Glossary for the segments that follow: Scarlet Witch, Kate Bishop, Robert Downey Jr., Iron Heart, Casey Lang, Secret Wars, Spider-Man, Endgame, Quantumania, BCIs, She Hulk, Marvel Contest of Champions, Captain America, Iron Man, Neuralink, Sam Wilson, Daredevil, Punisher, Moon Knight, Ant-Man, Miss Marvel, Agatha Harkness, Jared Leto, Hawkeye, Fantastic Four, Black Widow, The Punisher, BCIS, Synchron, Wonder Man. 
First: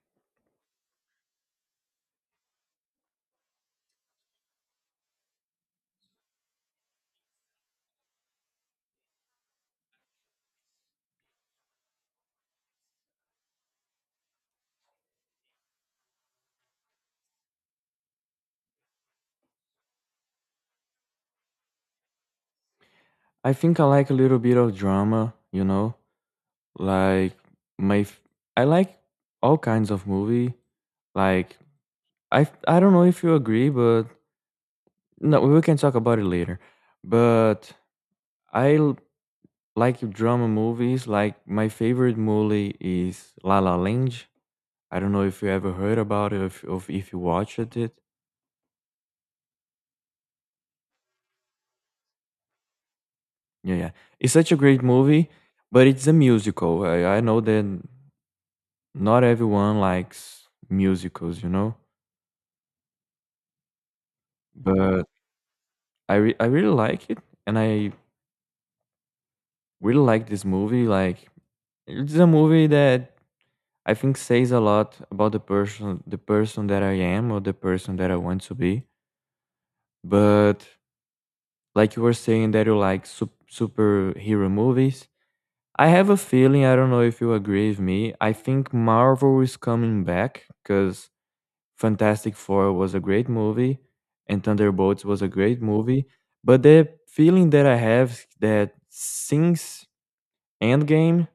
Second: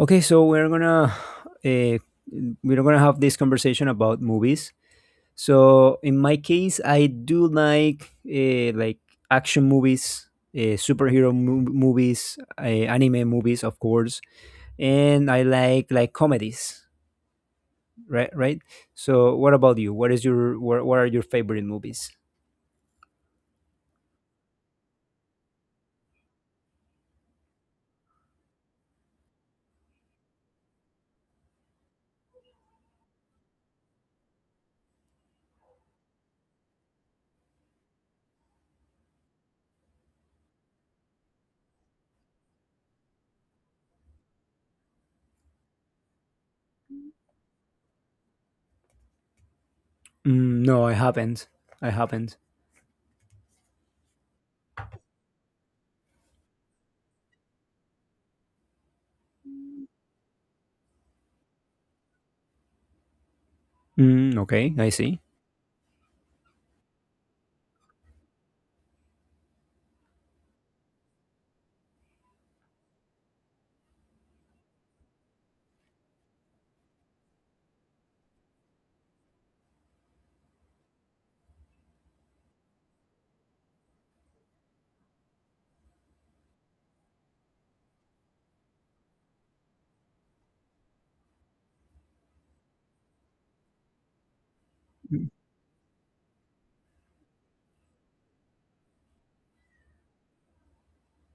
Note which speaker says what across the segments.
Speaker 1: Okay, so we're gonna uh, we're gonna have this conversation about movies. So in my case, I do like action movies, movies, anime movies, of course, and I like comedies. Right, right. So what about you? What are your favorite movies?
Speaker 2: I think I like a little bit of drama, you know? Like my f- I like all kinds of movie. Like I don't know if you agree, but no, we can talk about it later. But I l- like drama movies. Like my favorite movie is La La Land. I don't know if you ever heard about it, if you watched it.
Speaker 1: Mm, no, I haven't. I haven't.
Speaker 2: Yeah, yeah. It's such a great movie, but it's a musical. I know that not everyone likes musicals, you know?
Speaker 1: Mm, okay, I
Speaker 2: But
Speaker 1: see.
Speaker 2: I re- I really like it, and I really like this movie. Like it's a movie that I think says a lot about the person that I am or the person that I want to be. But like you were saying that you like superhero movies, I have a feeling, I don't know if you agree with me. I think Marvel is coming back because Fantastic Four was a great movie, and Thunderbolts was a great movie. But the feeling that I have is that since Endgame,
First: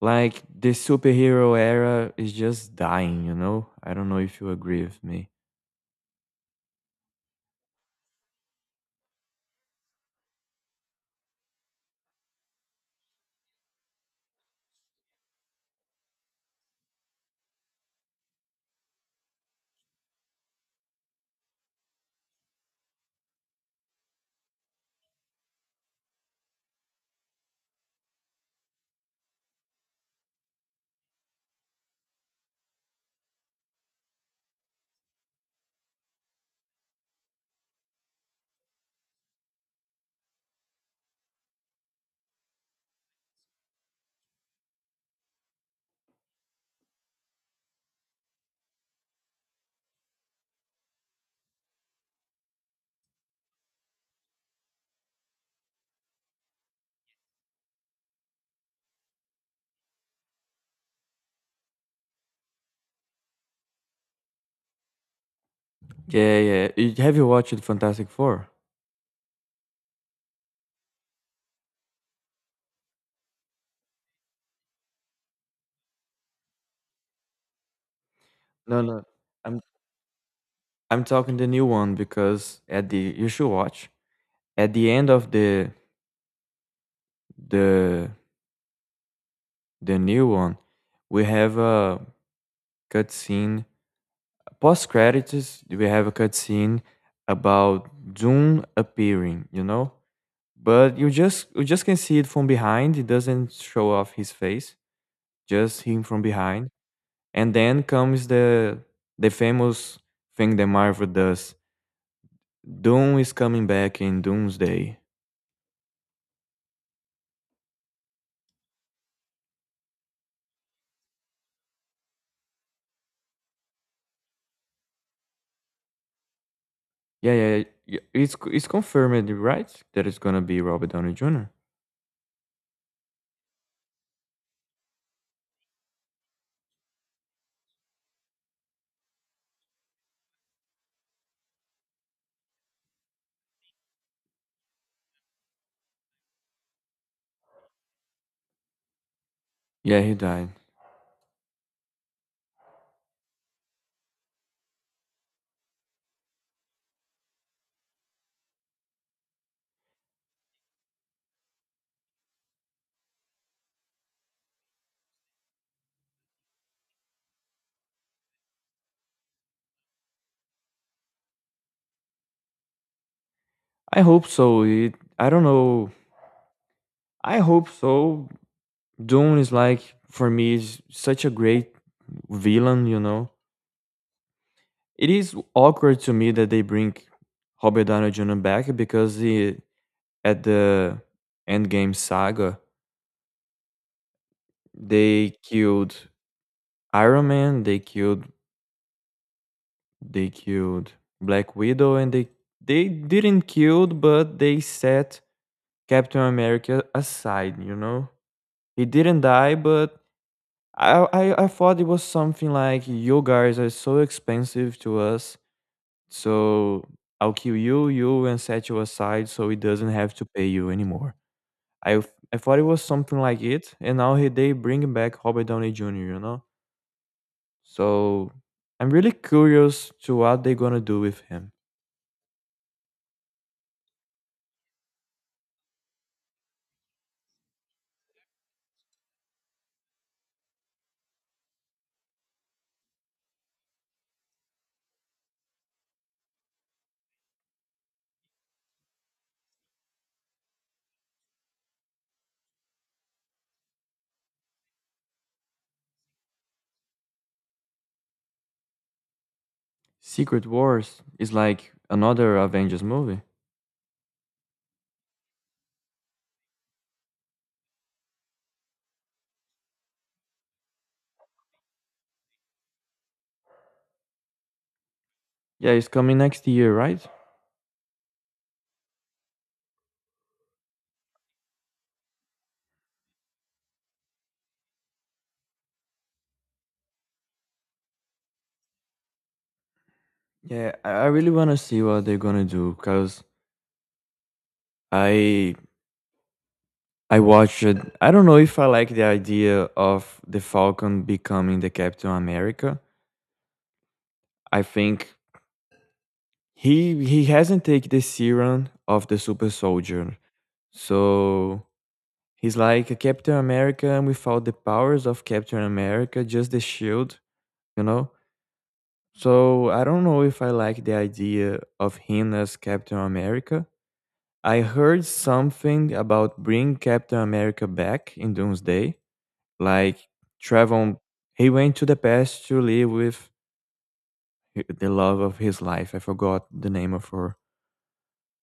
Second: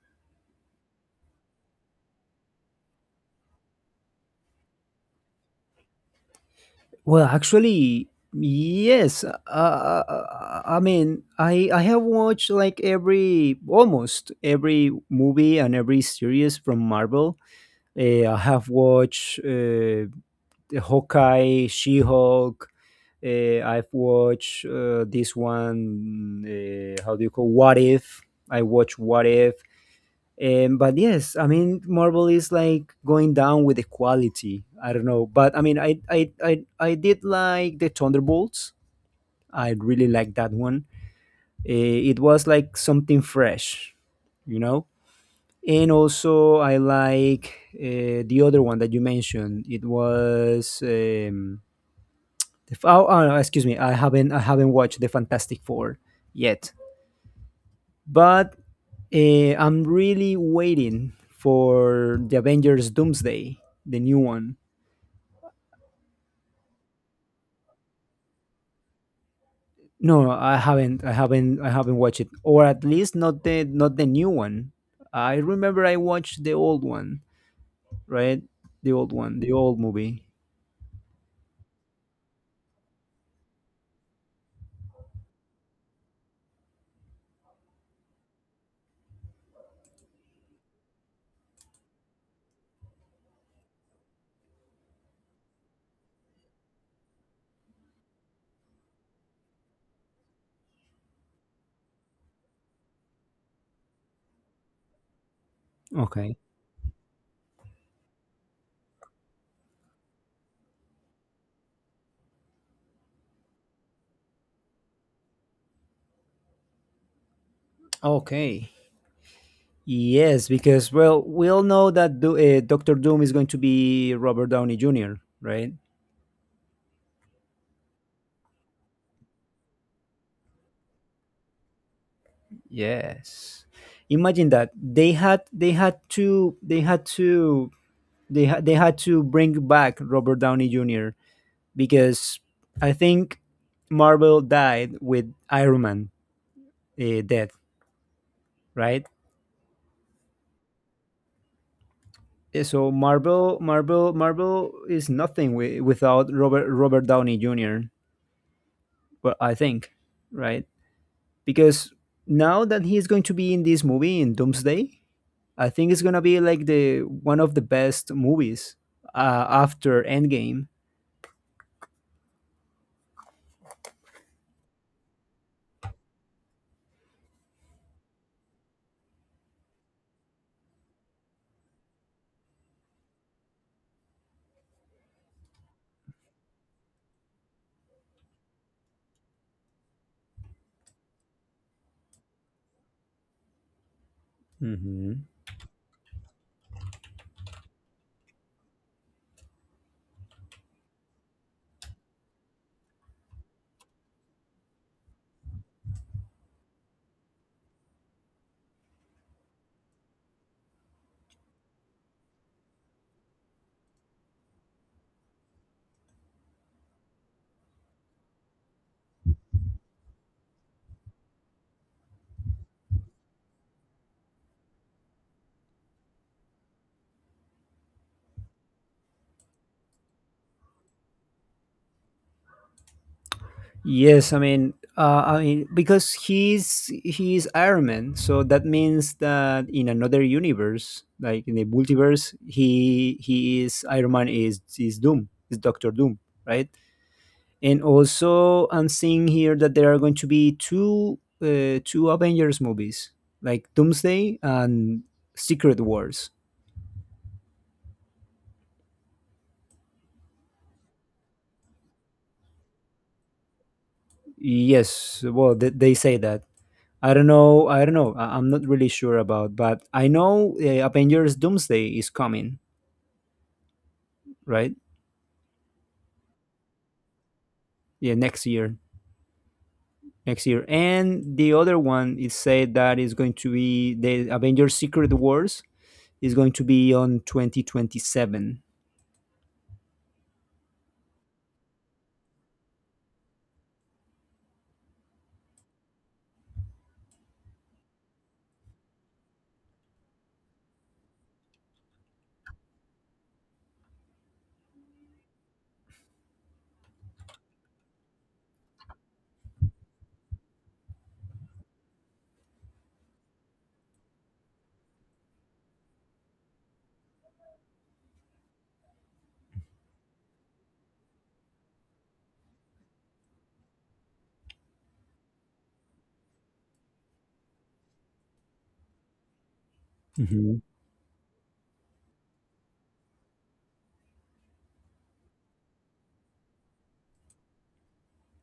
Speaker 2: like the superhero era is just dying, you know? I don't know if you agree with me.
Speaker 1: Well, actually, yes. I mean, I have watched like every almost every movie and every series from Marvel. I have watched the Hawkeye, She-Hulk. I've watched this one. How do you call What If? I watched What If. But yes, I mean, Marvel is like going down with the quality. I don't know, but I mean, I did like the Thunderbolts. I really liked that one. It was like something fresh, you know. And also, I like the other one that you mentioned. It was oh, excuse me, I haven't watched the Fantastic Four yet. But I'm really waiting for the Avengers Doomsday, the new one.
Speaker 2: Yeah, yeah. Have you watched Fantastic Four?
Speaker 1: No, no, I haven't. I haven't. I haven't watched it, or at least not the new one. I remember I watched the old one, right?
Speaker 2: No,
Speaker 1: The
Speaker 2: no.
Speaker 1: old one, the
Speaker 2: I'm
Speaker 1: old movie.
Speaker 2: I'm talking the new one because at the you should watch. At the end of the the new one, we have a cutscene post credits. We have a cutscene about Doom appearing, you know. But you just can see it from behind. It doesn't show off his face, just him from
Speaker 1: Okay.
Speaker 2: behind. And then comes the famous thing that Marvel does. Doom is coming back in Doomsday.
Speaker 1: Okay. Yes, because well, we all know that Doctor Doom is going to be Robert Downey Jr., right?
Speaker 2: Yeah, yeah, yeah, yeah. It's confirmed, right? That it's gonna be Robert Downey Jr.
Speaker 1: Yes. Imagine that they had to they had to they ha- they had to bring back Robert Downey Jr. because I think Marvel died with Iron Man death, right?
Speaker 2: Yeah, he died.
Speaker 1: So Marvel is nothing without Robert Downey Jr. Well, I think, right? Because now that he's going to be in this movie in Doomsday, I think it's gonna be like the one of the best movies after Endgame.
Speaker 2: I hope so. It, I don't know. I hope so. Doom is like for me is such a great villain. You know, it is awkward to me that they bring Robert Downey Jr. back because he at the Endgame saga they killed Iron Man, they killed Black Widow, and they didn't killed but they set Captain America aside, you know? He didn't die but I thought it was something like you guys are so expensive to us, so I'll kill you, you and set you aside so he doesn't have to pay you anymore. I I thought it was something like it, and now he, they bring back Robert Downey Jr. You know, so I'm really curious to what they're gonna do with him.
Speaker 1: Yes, I mean because he's Iron Man, so that means that in another universe, like in the multiverse, he is Iron Man is Doom, is Doctor Doom, right? And also, I'm seeing here that there are going to be two Avengers movies, like Doomsday and Secret Wars.
Speaker 2: Secret Wars is like another Avengers movie.
Speaker 1: Yes, well, they say that. I don't know. I don't know. I'm not really sure about, but I know Avengers Doomsday is coming, right?
Speaker 2: Yeah, it's coming next year, right?
Speaker 1: Yeah, next year. Next year. And the other one is said that is going to be the Avengers Secret Wars is going to be on 2027.
Speaker 2: Yeah, I really wanna see what they're gonna do because I I watched it. I don't know if I like the idea of the Falcon becoming the Captain America. I think he hasn't taken the serum of the super soldier. So he's like a Captain America without the powers of Captain America, just the shield, you know? So I don't know if I like the idea of him as Captain America. I heard something about bring Captain America back in Doomsday, like
Speaker 1: Hmm.
Speaker 2: travel. He went to the past to live with the love of his life. I forgot the name of her.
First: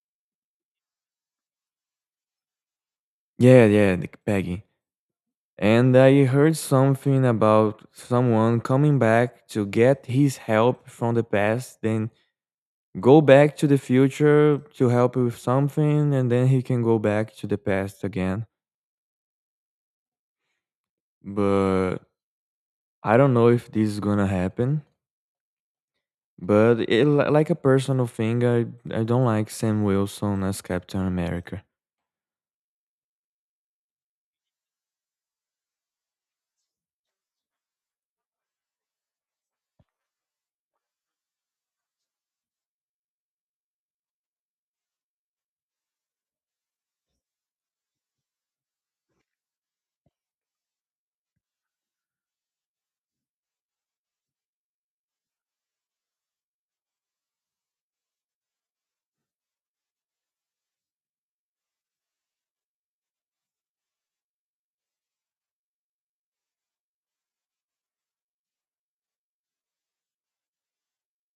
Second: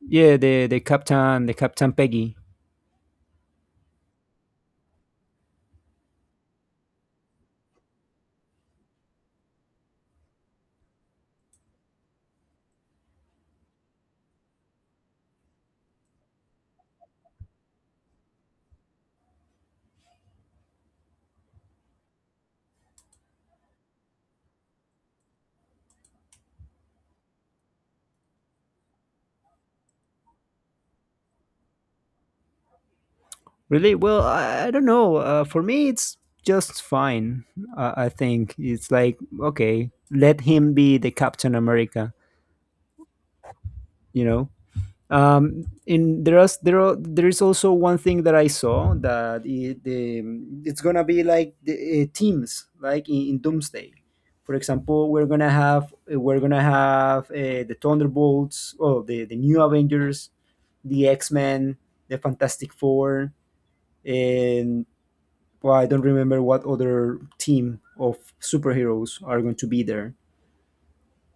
Speaker 1: Yeah, the Captain Peggy.
Speaker 2: Yeah, yeah, the Peggy. And I heard something about someone coming back to get his help from the past, then go back to the future to help with something, and then he can go back to the past again. But I don't know if this is gonna happen. But like a personal thing, I don't like Sam Wilson as Captain America.
Speaker 1: Really? Well, I don't know. For me, it's just fine. I think it's like okay, let him be the Captain America. You know. In there is there are, There is also one thing that I saw that it's gonna be like the teams, like in Doomsday. For example, we're gonna have the Thunderbolts, oh, the new Avengers, the X Men, the Fantastic Four, and well, I don't remember what other team of superheroes are going to be there.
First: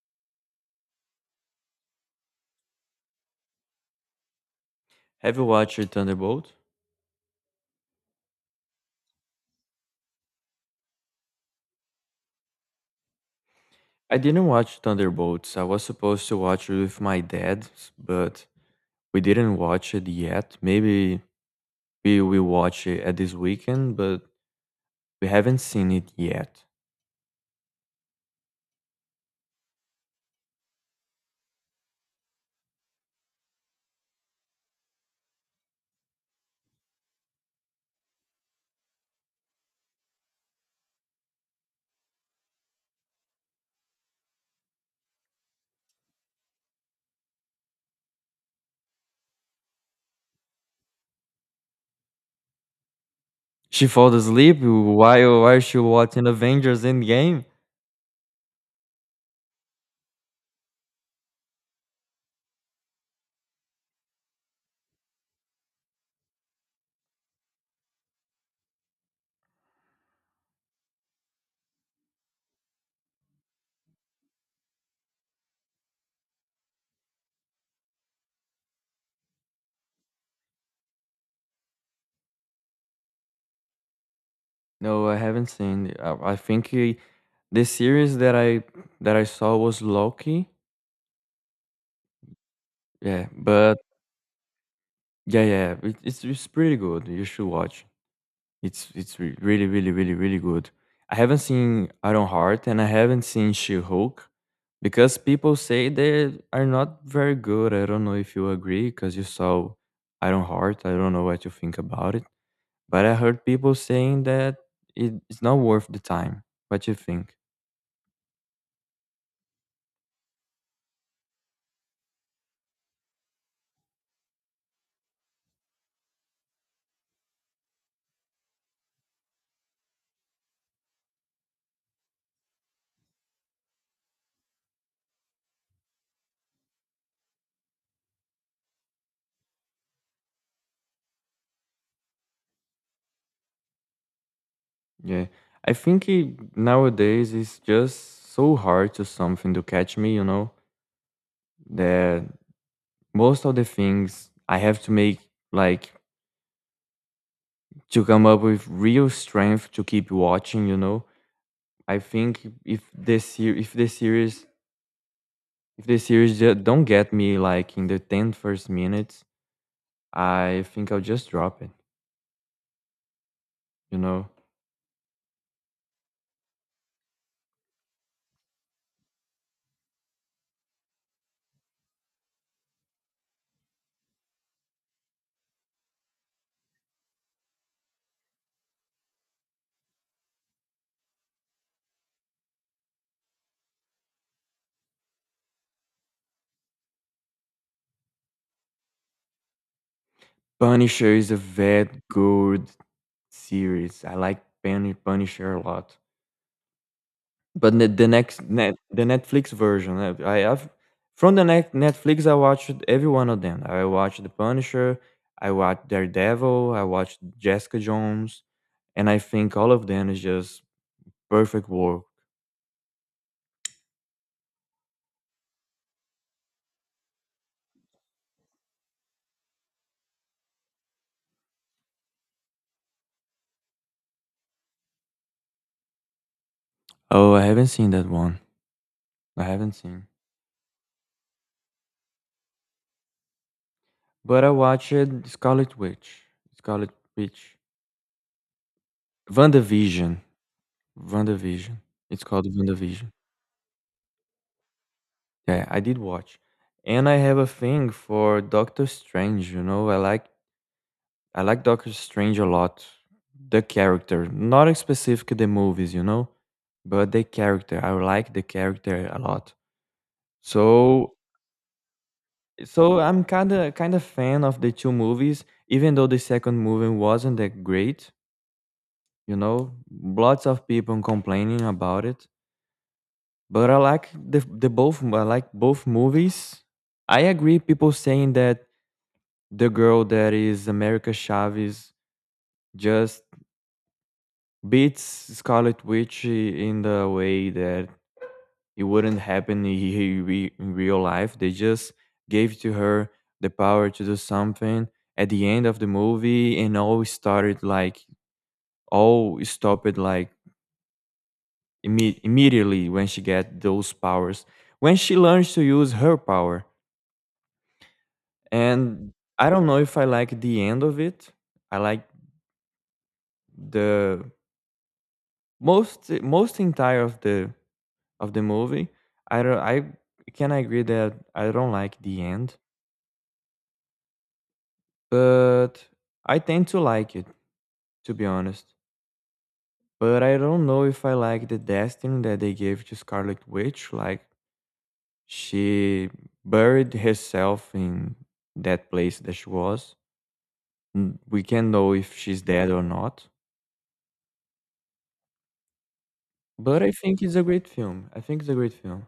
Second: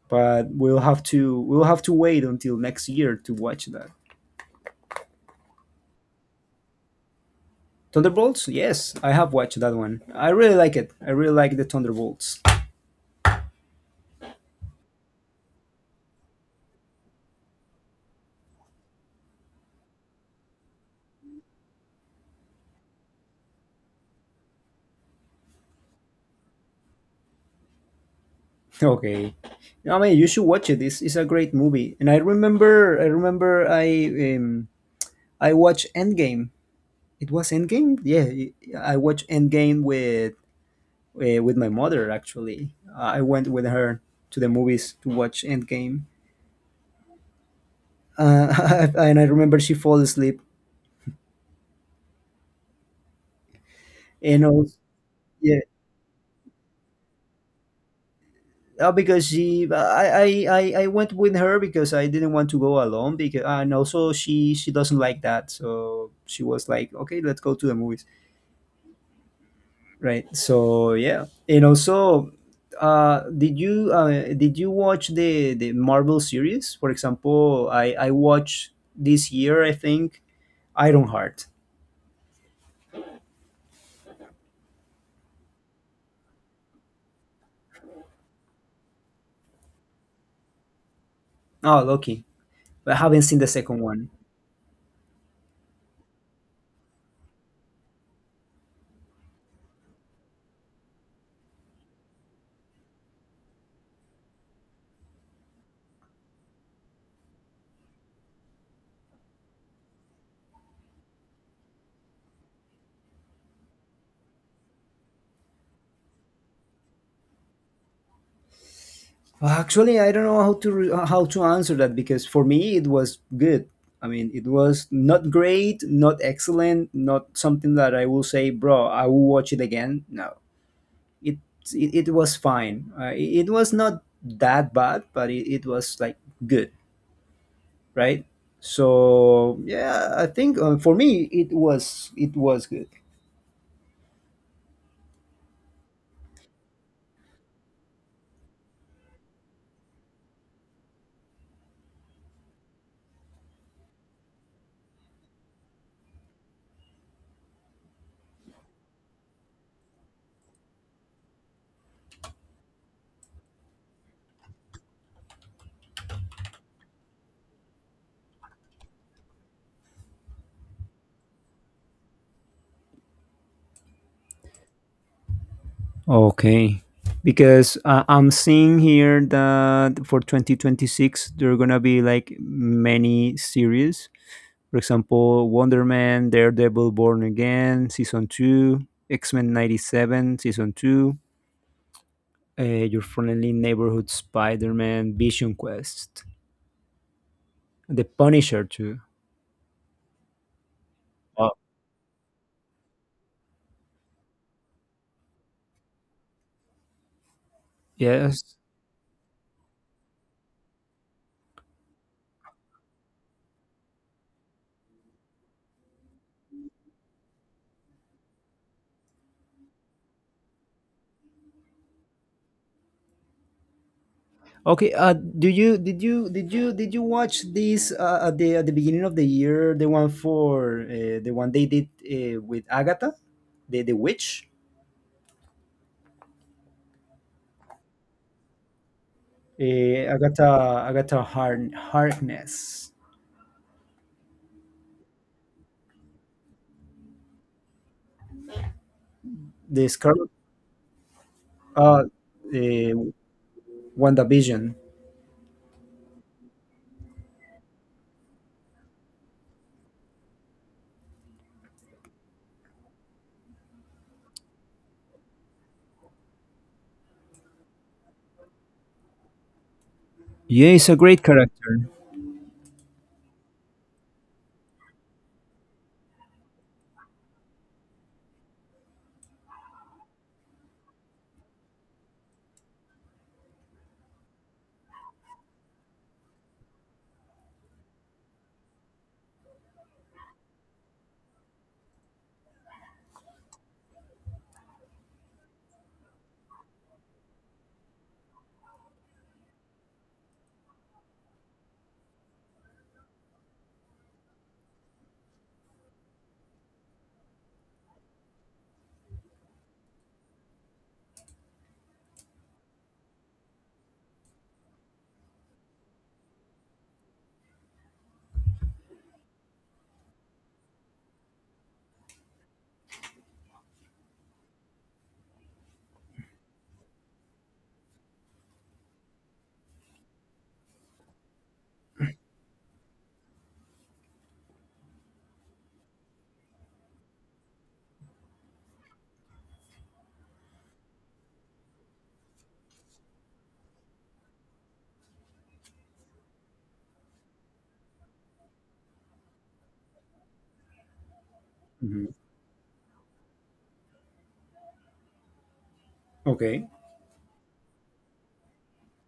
Speaker 1: But we'll have to wait until next year to watch that.
Speaker 2: Have you watched Thunderbolt?
Speaker 1: Thunderbolts? Yes, I have watched that one. I really like it. I really like the Thunderbolts.
Speaker 2: I didn't watch Thunderbolts. I was supposed to watch it with my dad, but we didn't watch it yet. Maybe we will watch it at this weekend, but we haven't seen it yet.
Speaker 1: Okay. I mean, you should watch it. It's a great movie. And I remember, I remember, I watched Endgame. It was Endgame. Yeah, I watched Endgame with my mother. Actually, I went with her to the movies to watch Endgame. And I remember she fall asleep.
Speaker 2: She fell
Speaker 1: And
Speaker 2: asleep
Speaker 1: also,
Speaker 2: while
Speaker 1: yeah,
Speaker 2: she watching Avengers Endgame.
Speaker 1: Because she, I went with her because I didn't want to go alone. Because and also she doesn't like that, so she was like, "Okay, let's go to the movies." Right. So yeah, and also, did you watch the Marvel series? For example, I watched this year, I think, Ironheart.
Speaker 2: No, I haven't seen. It. The series that I saw was Loki.
Speaker 1: Oh, lucky! I haven't
Speaker 2: Yeah,
Speaker 1: seen the
Speaker 2: but
Speaker 1: second one.
Speaker 2: yeah, yeah, it's pretty good. You should watch. It's really, really, really, really good. I haven't seen Iron Heart and I haven't seen She-Hulk because people say they are not very good. I don't know if you agree because you saw Iron Heart. I don't know what you think about it, but I heard people saying that it's not worth the time. What you think?
Speaker 1: Well, actually, I don't know how to answer that because for me it was good. I mean, it was not great, not excellent, not something that I will say, bro, I will watch it again. No, it it was fine. It was not that bad, but it was like good, right? So yeah, I think for me it was good.
Speaker 2: Yeah, I think it, nowadays it's just so hard to something to catch me. You know that most of the things I have to make like to come up with real strength to keep watching. You know, I think if if the series if the series don't get me like in the 10 first minutes, I think I'll just drop it. You know,
Speaker 1: Okay. Because I'm seeing here that for 2026, there are going to be like many series. For example, Wonder Man, Daredevil Born Again, Season 2, X Men 97, Season 2, Your Friendly Neighborhood Spider Man, Vision Quest, The Punisher too.
Speaker 2: Punisher is a
Speaker 1: Oh.
Speaker 2: very good series. I like Punisher a lot. But
Speaker 1: Yes.
Speaker 2: the Netflix version, I have from the net Netflix, I watched every one of them. I watched The Punisher, I watched Daredevil, I watched Jessica Jones, and I think all of them is just perfect work.
Speaker 1: Okay. Do you did you did you Did you watch this at the beginning of the year? The one for the one they did with Agatha, the witch,
Speaker 2: Oh, I haven't seen that one. I haven't seen,
Speaker 1: Agatha Agatha Harn Harkness,
Speaker 2: but I watched Scarlet Witch. Scarlet Witch.
Speaker 1: the
Speaker 2: WandaVision.
Speaker 1: Scarlet,
Speaker 2: WandaVision.
Speaker 1: uh,
Speaker 2: It's called
Speaker 1: uh,
Speaker 2: WandaVision.
Speaker 1: WandaVision.
Speaker 2: Yeah, I did watch. And I have a thing for Doctor Strange, you know. I like Doctor Strange a lot. The character, not specifically the movies, you know, but the character. I like the character a lot.
Speaker 1: Yeah, it's a
Speaker 2: So,
Speaker 1: great character.
Speaker 2: so I'm kind of fan of the two movies, even though the second movie wasn't that great. You know, lots of people complaining about it, but I like the both. I like both movies. I agree. People saying that the girl that is America Chavez just beats Scarlet Witch in the way that it wouldn't happen in real life. They just gave to her the power to do something at the end of the movie, and all started like all stopped like immediately when she got those powers when she learns to use her power. And I don't know if I like the end of it. I like the most entire of the movie. I don't, I can agree that I don't like the end, but I tend to like it to be honest. But I don't know if I like the destiny that they gave to Scarlet Witch. Like she buried herself in that place that she was. We can't know
Speaker 1: Mhm.
Speaker 2: if she's dead or not.
Speaker 1: Okay.
Speaker 2: But I think it's a great film. I think it's a great film.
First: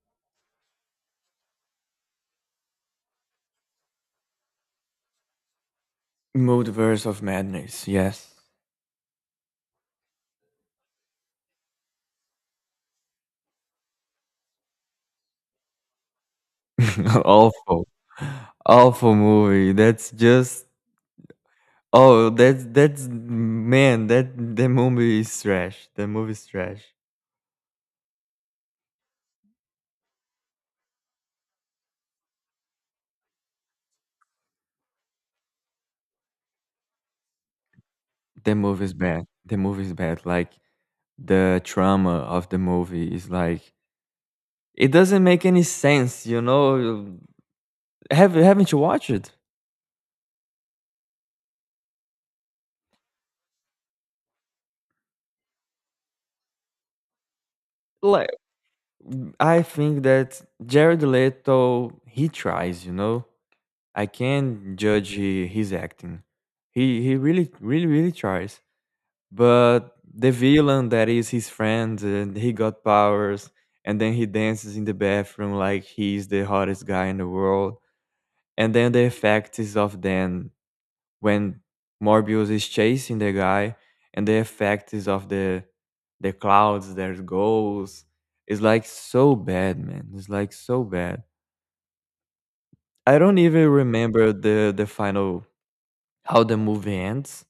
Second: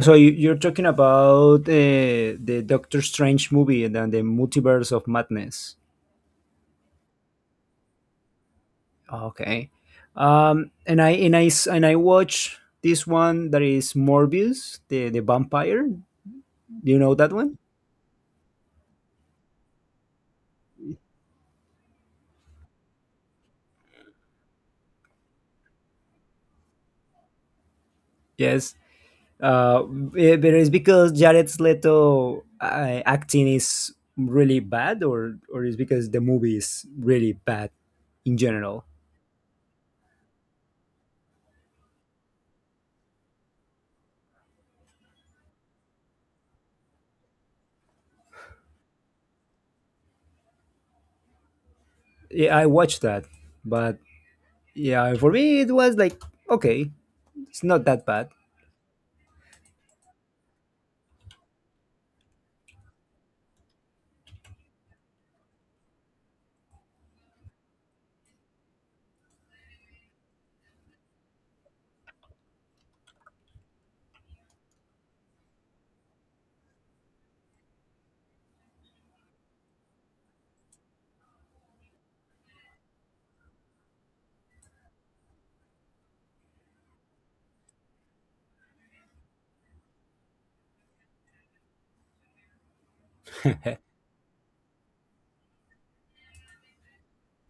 Speaker 1: So you, you're talking about the Doctor Strange movie and then the Multiverse of Madness.
Speaker 2: Multiverse of Madness, yes.
Speaker 1: Okay. And I s- and I watch this one that is Morbius, the vampire. Do you know that one?
Speaker 2: Awful. Awful movie. That's just oh, that's man, that the movie is trash. The movie is trash.
Speaker 1: Yes. Uh, but it's because Jared Leto acting is really bad, or is because the movie is really bad in
Speaker 2: The
Speaker 1: general.
Speaker 2: movie is bad. The movie is bad. Like the trauma of the movie is like it doesn't make any sense, you know. Have haven't you watched it?
Speaker 1: Yeah, I watched that, but yeah, for me it was like okay, it's not that bad.
Speaker 2: Like I think that Jared Leto he tries, you know. I can't judge he, his acting. He really really really tries. But the villain that is his friend, and he got powers, and then he dances in the bathroom like he's the hottest guy in the world. And then the effect is of then when Morbius is chasing the guy, and the effect is of the clouds, there's goals. It's like so bad, man. It's like so bad. I don't even remember the final how the movie ends.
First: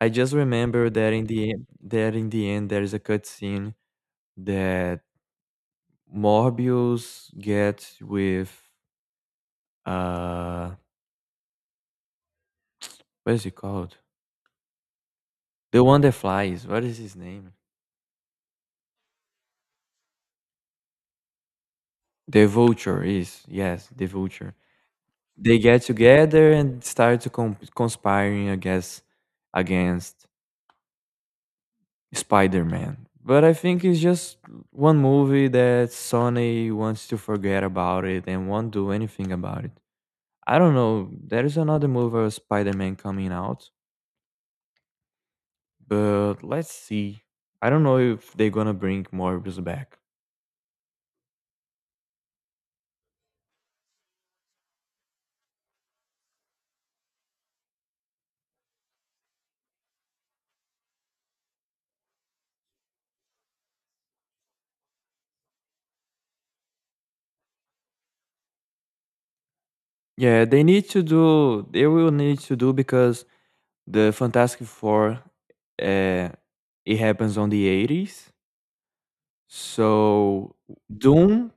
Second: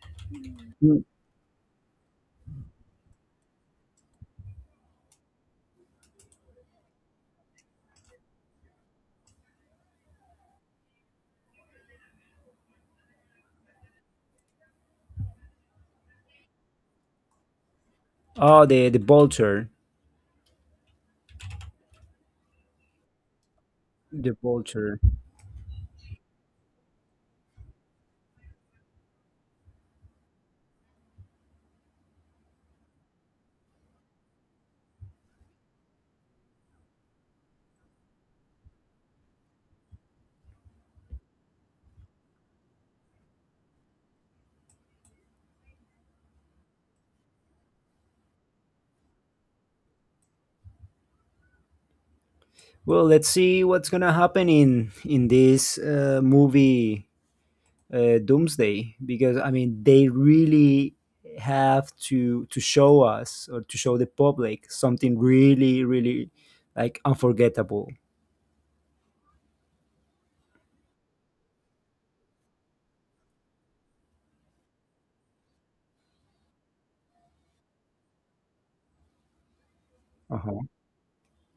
Speaker 2: I just remember that in the end, there is a cutscene that Morbius gets with uh what is it called? The one that flies. What is his name?
Speaker 1: Oh, the vulture,
Speaker 2: The vulture is yes, the
Speaker 1: the
Speaker 2: vulture.
Speaker 1: vulture.
Speaker 2: They get together and start to conspiring against Spider-Man. But I think it's just one movie that Sony wants to forget about it and won't do anything about it. I don't know. There is another movie of Spider-Man coming out but let's see. I don't know if they're gonna bring Morbius back.
Speaker 1: Well, let's see what's gonna happen in this movie Doomsday because I mean they really have to show us or to show the public something really really like unforgettable.
Speaker 2: Yeah, they need to do. They will need to do because the Fantastic Four, uh, it happens on the 80s. So
Speaker 1: Uh-huh.
Speaker 2: Doom,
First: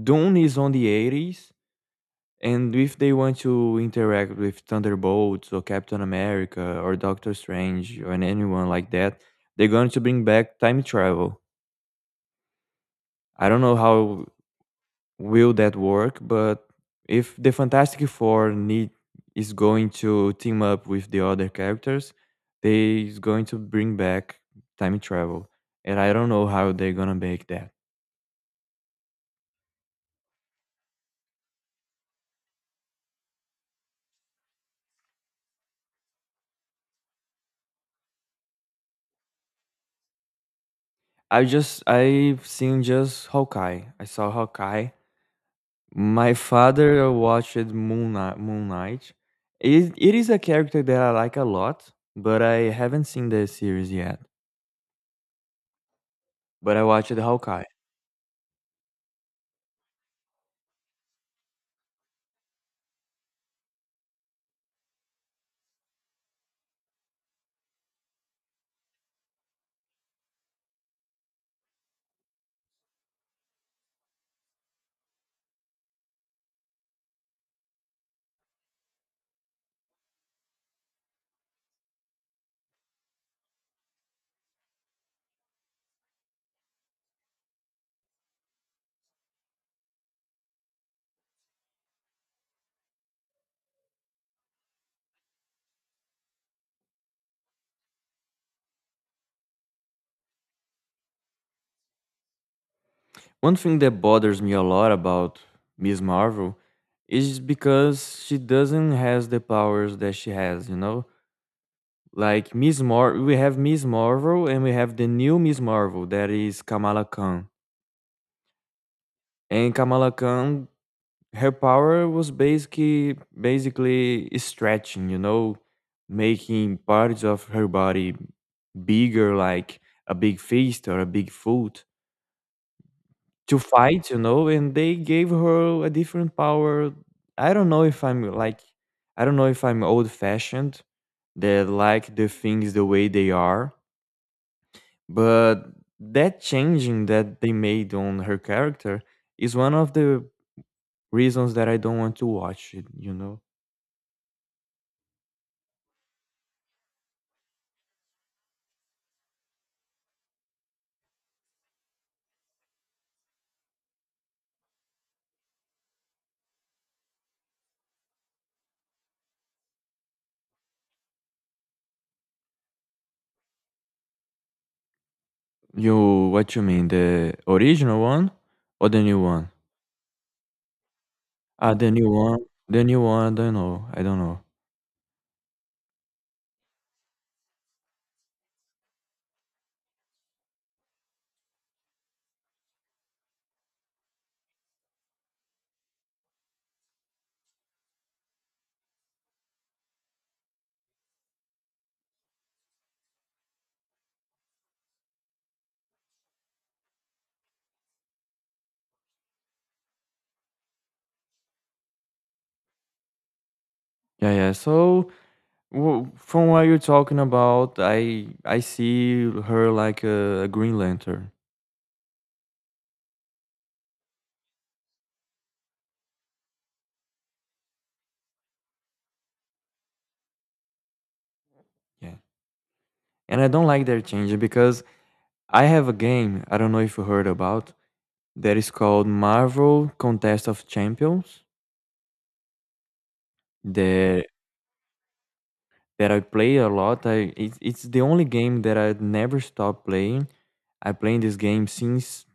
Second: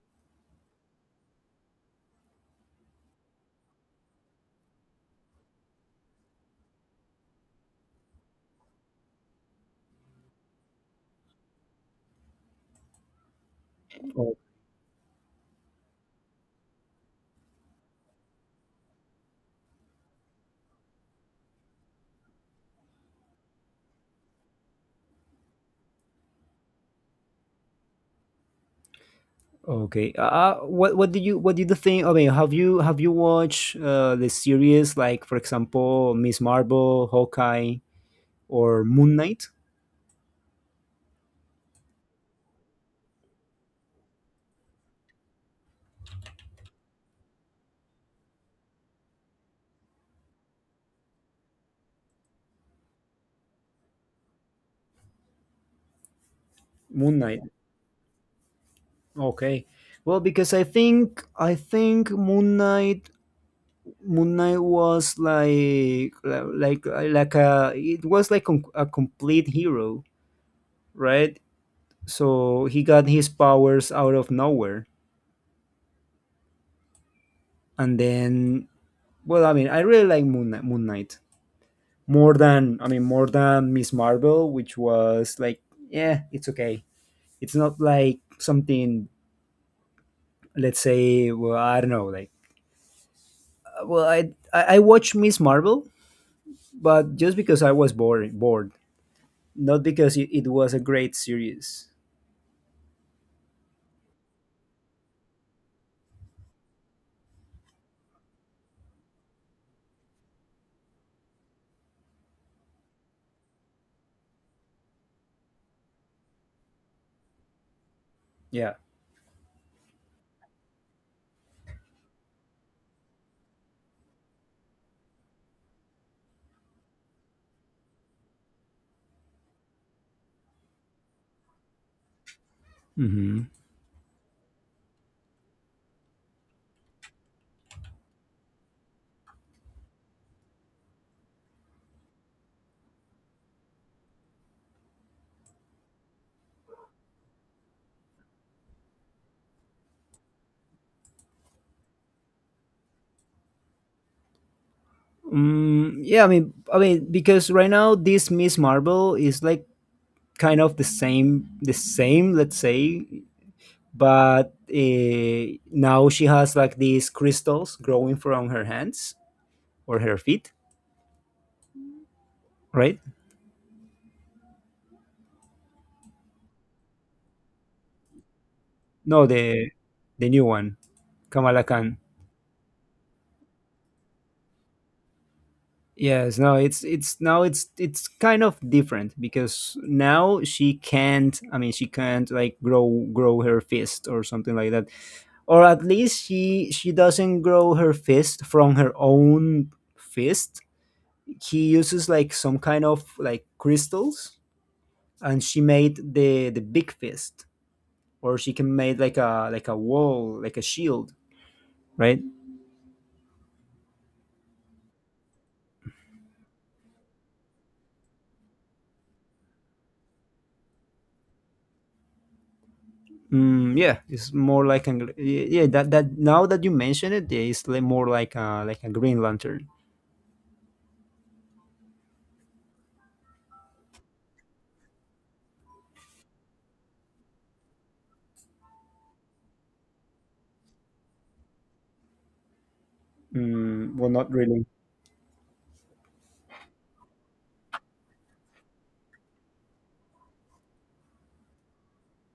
Speaker 2: Doom is on the 80s, and if they want to interact with Thunderbolts or Captain America or Doctor Strange or anyone like that, they're going to bring back time travel. I don't know how
Speaker 1: O-
Speaker 2: will that work? But if the Fantastic Four need is going to team up with the other characters, they is going to bring back time travel, and I don't know how they're gonna make that.
Speaker 1: Okay. What did you think? I mean, have you watched the series like for example Miss Marvel, Hawkeye, or Moon Knight?
Speaker 2: I've seen just Hawkeye. I saw Hawkeye. My father watched Moon Knight. Moon Knight. It is a character that I like a lot, but I haven't seen the series yet. But I watched
Speaker 1: Moon Knight.
Speaker 2: Hawkeye.
Speaker 1: Okay. Well, because I think Moon Knight was like a it was like a complete hero, right? So he got his powers out of nowhere, and then well, I mean, I really like Moon Knight more than I mean more than Miss Marvel, which was like yeah, it's okay. It's not like something let's say well I don't know like well I watched Miss Marvel but just because I was bored, not because it was a great series.
Speaker 2: One thing that bothers me a lot about Miss Marvel is because she doesn't has the powers that she has, you know? Like Miss Mar we have Miss Marvel and we have the new Miss Marvel that is Kamala Khan.
Speaker 1: Yeah.
Speaker 2: And Kamala Khan her power was basically stretching, you know, making parts of her body bigger like a big fist or a big foot
Speaker 1: Hmm.
Speaker 2: to fight, you know, and they gave her a different power. I don't know if I'm like I don't know if I'm old fashioned, that like the things the way they are, but that changing that they made on her character is one of the reasons that I don't want to watch it, you know.
Speaker 1: Mm, yeah, I mean, because right now this Miss Marvel is like kind of the same, let's say, but now she has like these crystals growing from her hands or her feet, right?
Speaker 2: You what you mean, the original one or the new
Speaker 1: No,
Speaker 2: one?
Speaker 1: the new one, Kamala
Speaker 2: Ah, the
Speaker 1: Khan.
Speaker 2: new one. The new one, I don't know. I don't know.
Speaker 1: Yes, no, it's now it's kind of different because now she can't like grow her fist or something like that. Or at least she doesn't grow her fist from her own fist. He uses like some kind of like crystals and she made the big fist or she can make like a wall, like a shield, right?
Speaker 2: Yeah, yeah. So well, from what you're talking about, I see her like a Green Lantern.
Speaker 1: Mm, yeah, it's more like an yeah, that that now that you mention it, yeah, more like a Green Lantern.
Speaker 2: Yeah. And I don't like their change because I have a game, I don't know if you heard about, that is called Marvel Contest of Champions
Speaker 1: Mm, well,
Speaker 2: that
Speaker 1: not really.
Speaker 2: that I play a lot. I It's the only game that I never stop playing. I playing this game since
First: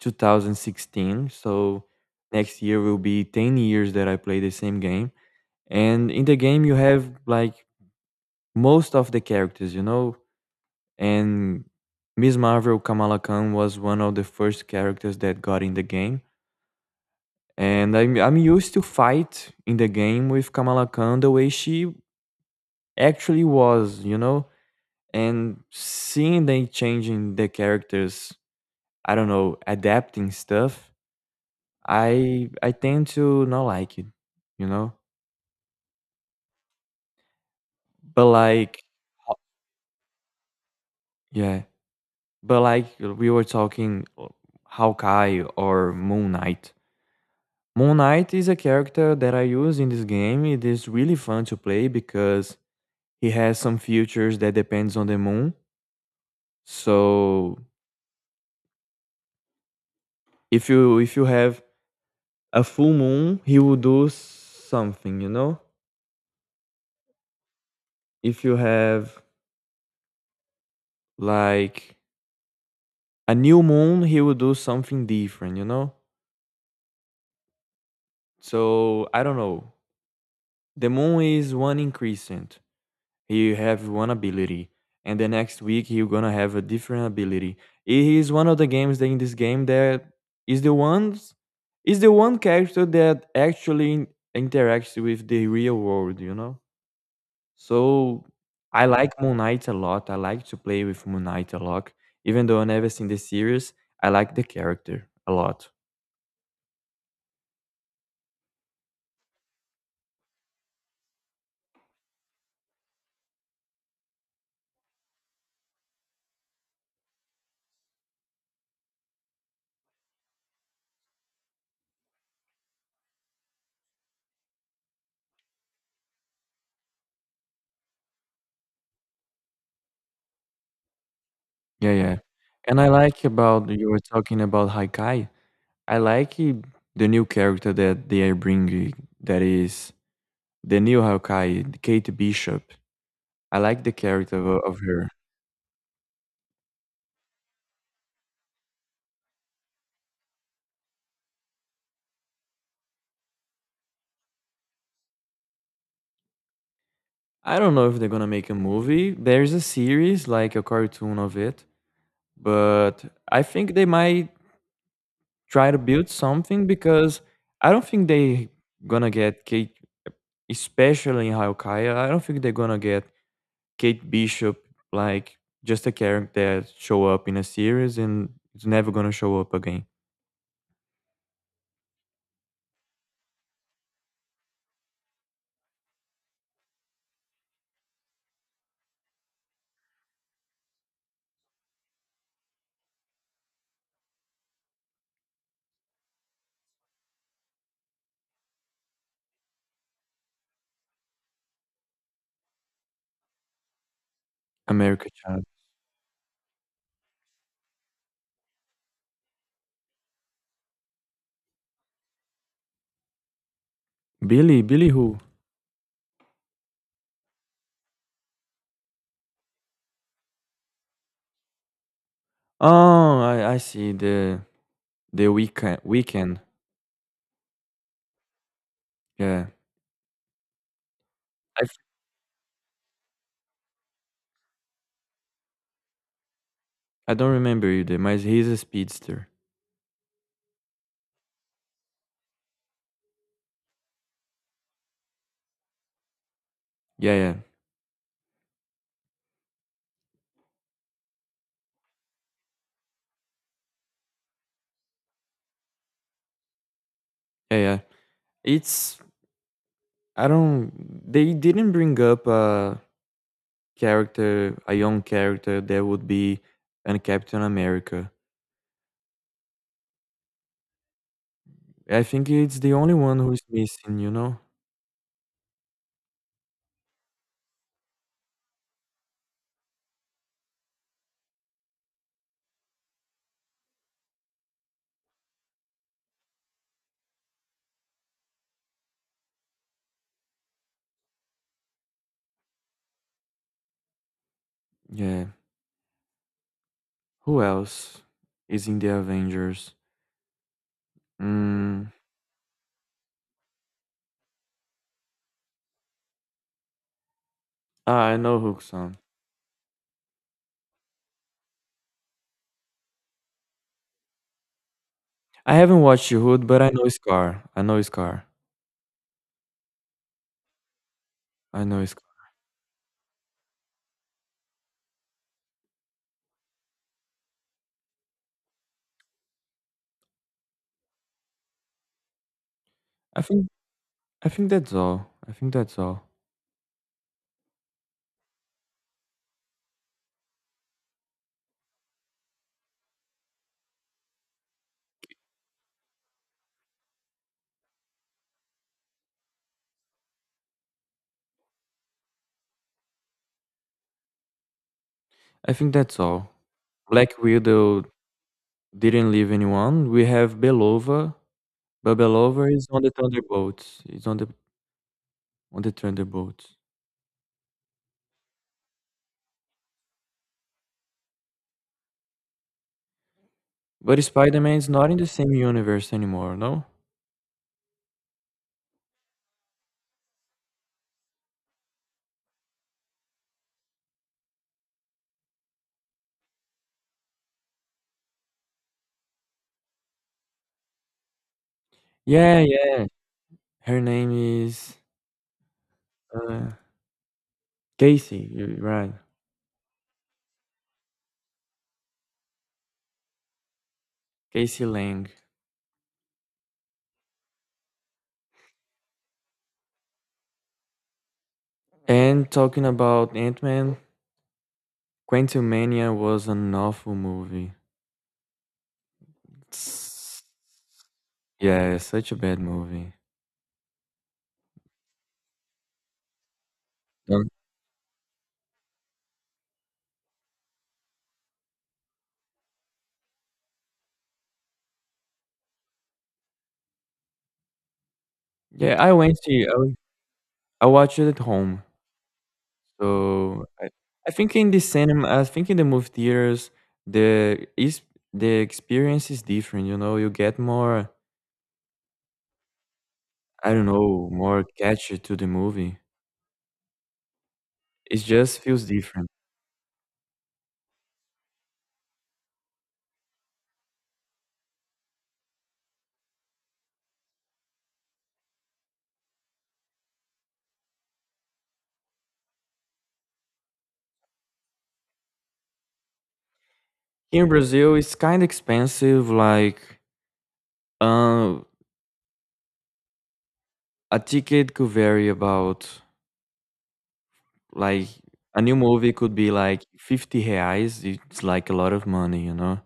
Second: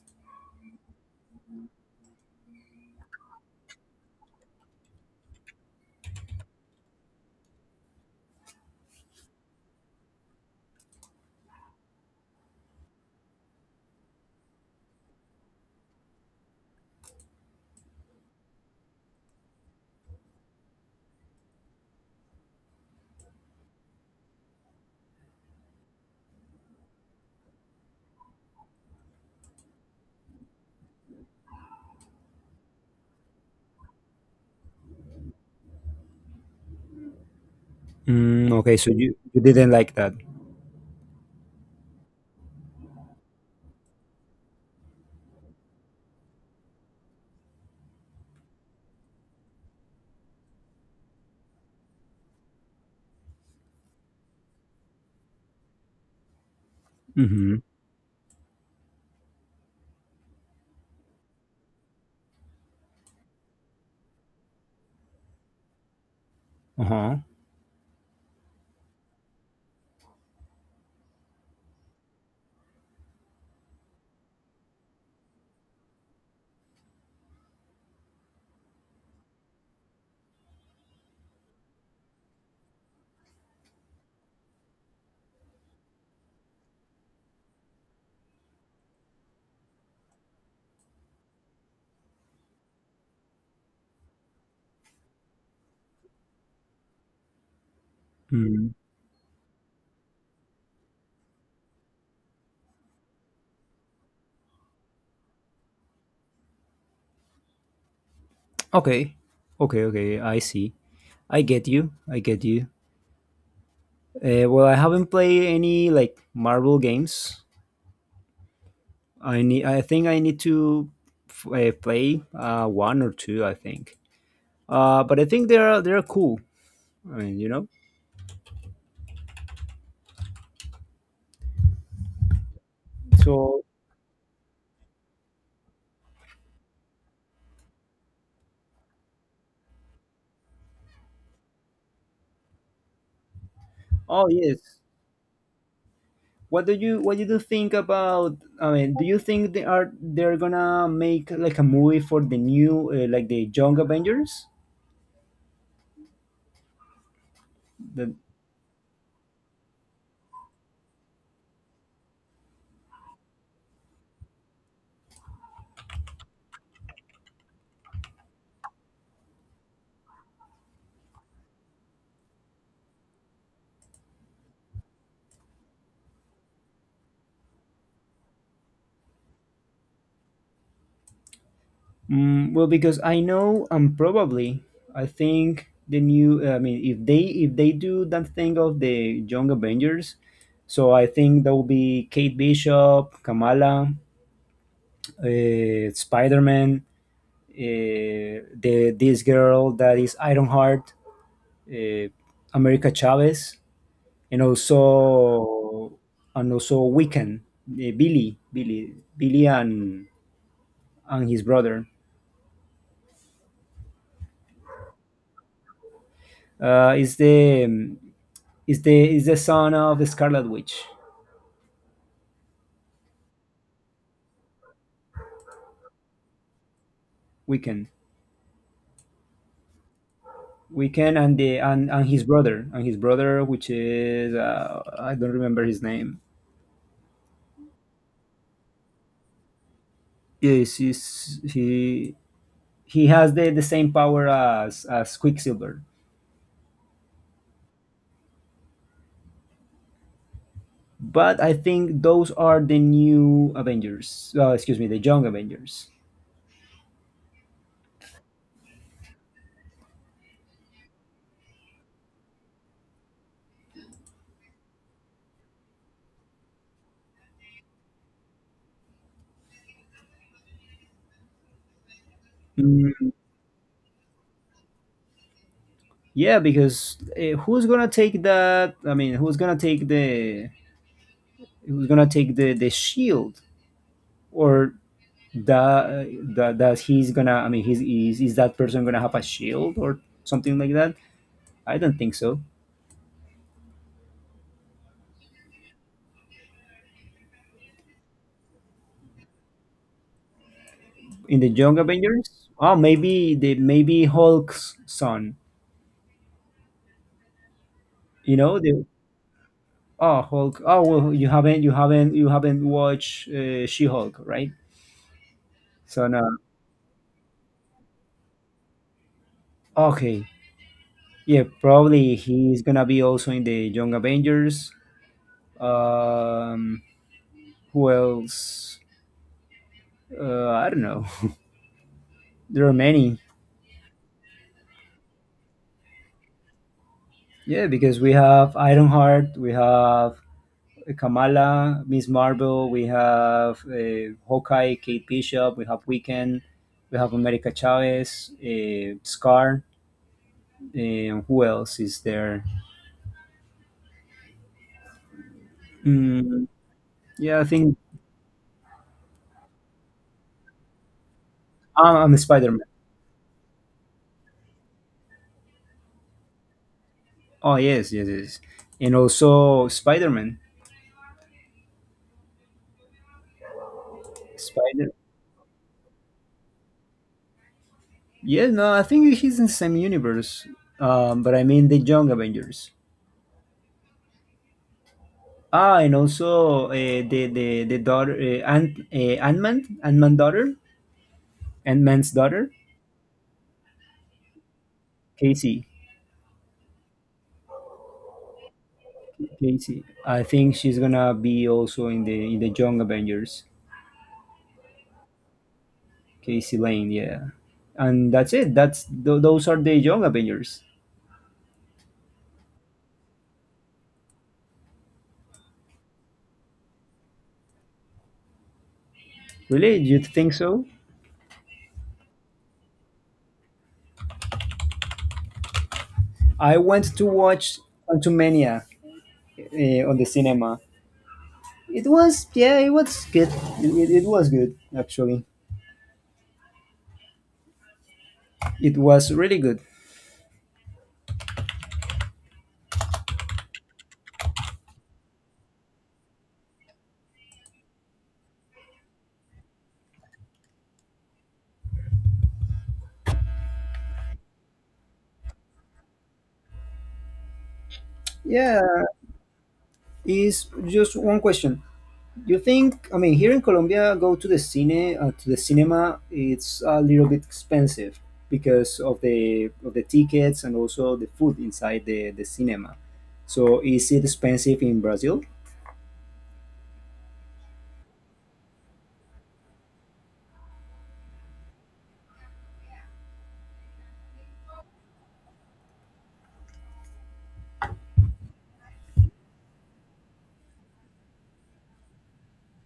Speaker 2: 2016, so next year will be 10 years that I play the same game. And in the game you have like most of the characters, you know? And Ms. Marvel Kamala Khan was one of the first characters that got in the game. And I'm used to fight in the game with Kamala Khan the way she actually was, you know? And seeing they changing the characters, I don't know, adapting stuff, I tend to not like it, you know? But
Speaker 1: Mm, okay,
Speaker 2: like,
Speaker 1: so you didn't like that.
Speaker 2: yeah, but like we were talking Hawkeye or Moon Knight. Moon Knight is a character that I use in this game. It is really fun to play because he has some features that depends on the moon.
Speaker 1: Mm-hmm.
Speaker 2: So if you have a full moon, he will do something, you know?
Speaker 1: Uh-huh.
Speaker 2: If you have like a new moon, he will do something different, you know? So I don't know. The moon is one increscent. He have one ability, and the next week he's gonna have a different ability. He is one of the games that in this game that is the ones is the one character that actually interacts with the real world, you know? So
Speaker 1: Mm.
Speaker 2: I like Moon Knight a lot. I like to play with Moon Knight a lot. Even though I never seen the series, I like the character a lot.
Speaker 1: Okay. Okay. Okay. I see. I get you. I get you. Well, I haven't played any like Marvel games. I need. I think I need to play one or two. I think. But I think they're cool. I mean, you know.
Speaker 2: Yeah, yeah. And I like
Speaker 1: So.
Speaker 2: about you were talking about Haikai. I like i- the new character that they are bringing that is the new Hawkeye, Kate Bishop. I like the
Speaker 1: Oh
Speaker 2: character
Speaker 1: yes.
Speaker 2: of her.
Speaker 1: What do you think about? I mean, do you think they're gonna make like a movie for the new like the Young Avengers?
Speaker 2: I don't know if they're
Speaker 1: The
Speaker 2: gonna make a movie. There's a series, like a cartoon of it, but I think they might try to build something because I don't think they gonna get Kate, especially in Hawkeye. I don't think they're gonna get Kate Bishop like just a character that show up in a series and it's never gonna show up again.
Speaker 1: Mm, well, because I know and probably I think the new. I mean, if they do that thing of the Young Avengers, so I think there will be Kate Bishop, Kamala, Spider Man, the this girl that is Ironheart, uh, America Chavez, and
Speaker 2: America Child.
Speaker 1: also and also Weekend, Billy, and his brother
Speaker 2: Billy, Billy who?
Speaker 1: uh, is the um, is the son of the Scarlet Witch.
Speaker 2: Oh, I see the weekend, weekend,
Speaker 1: Weekend,
Speaker 2: yeah.
Speaker 1: Weekend, and
Speaker 2: I f
Speaker 1: and his brother which is I don't remember his name.
Speaker 2: I don't remember either, mas he's a speedster.
Speaker 1: Yes, he has the same power as Quicksilver.
Speaker 2: Yeah, yeah.
Speaker 1: But I think those are the new Avengers. Excuse me, the young Avengers.
Speaker 2: Yeah, yeah. It's I don't, they didn't bring up a character, a young character that would be an Captain America. I think it's the only
Speaker 1: Mm,
Speaker 2: one who is missing, you know?
Speaker 1: yeah, because who's gonna take that? I mean, who's gonna take the shield or that that he's gonna? I mean, is that person gonna have a shield or something like that? I don't think so.
Speaker 2: Yeah. Who else is in the Avengers?
Speaker 1: In the Young
Speaker 2: Mm.
Speaker 1: Avengers, oh maybe the maybe Hulk's son.
Speaker 2: Ah, I
Speaker 1: You
Speaker 2: know
Speaker 1: know the
Speaker 2: Hookson.
Speaker 1: oh Hulk. Oh well, you haven't watched She Hulk, right?
Speaker 2: I haven't
Speaker 1: So
Speaker 2: watched
Speaker 1: no.
Speaker 2: Hood, but I know Scar. I know Scar.
Speaker 1: Okay. Yeah,
Speaker 2: I know Scar.
Speaker 1: probably he's gonna be also in the Young Avengers. Um, who else? I don't know. There are many.
Speaker 2: I think I think that's all. I think that's all.
Speaker 1: Yeah, because we have Ironheart, we have Kamala, Miss Marvel, we have Hawkeye, Kate Bishop, we have Weekend, we have America Chavez, Scar, and who else is there?
Speaker 2: I think that's all.
Speaker 1: Mm,
Speaker 2: Black
Speaker 1: yeah, I think
Speaker 2: Widow didn't leave anyone. We have Belova, but
Speaker 1: I'm Spider
Speaker 2: Belova
Speaker 1: Man.
Speaker 2: is on the Thunderbolts. It's on the Thunderbolts.
Speaker 1: Oh yes, yes, yes, and also Spider Man.
Speaker 2: But Spider-Man is not
Speaker 1: Spider
Speaker 2: in the same universe anymore, no?
Speaker 1: Yeah, no, I think he's in the same universe. But I mean the Young Avengers. Ah, and also the daughter Ant Man daughter. Ant Man's
Speaker 2: Yeah,
Speaker 1: daughter.
Speaker 2: yeah. Her name is
Speaker 1: Casey.
Speaker 2: uh, Casey. You're right,
Speaker 1: Casey. I think she's gonna be also in the Young Avengers.
Speaker 2: Casey Lang.
Speaker 1: Casey Lane, yeah. And that's it. Those are the Young Avengers.
Speaker 2: And talking about Ant-Man, Quantumania was an awful movie.
Speaker 1: Really, you
Speaker 2: S-
Speaker 1: think so?
Speaker 2: Yeah, such a bad movie.
Speaker 1: I went to
Speaker 2: Um,
Speaker 1: watch Quantumania on the cinema. It was, yeah, it was good. It was good, actually.
Speaker 2: yeah,
Speaker 1: It
Speaker 2: I
Speaker 1: was
Speaker 2: went
Speaker 1: really good.
Speaker 2: to I watched it at home. So I think in the cinema, I think in the movie theaters, the is the experience is different. You know, you get more, I don't know, more catchy to the movie. It just
Speaker 1: Yeah,
Speaker 2: feels different.
Speaker 1: is just one question. You think, I mean, here in Colombia, go to the cine, to the cinema, it's a little bit expensive because of the tickets and also the food inside the cinema. So is it expensive in Brazil?
Speaker 2: Here in Brazil, it's kind of expensive. Like, um, a ticket could vary about like a new movie could be like 50 reais. It's like a lot of money, you know.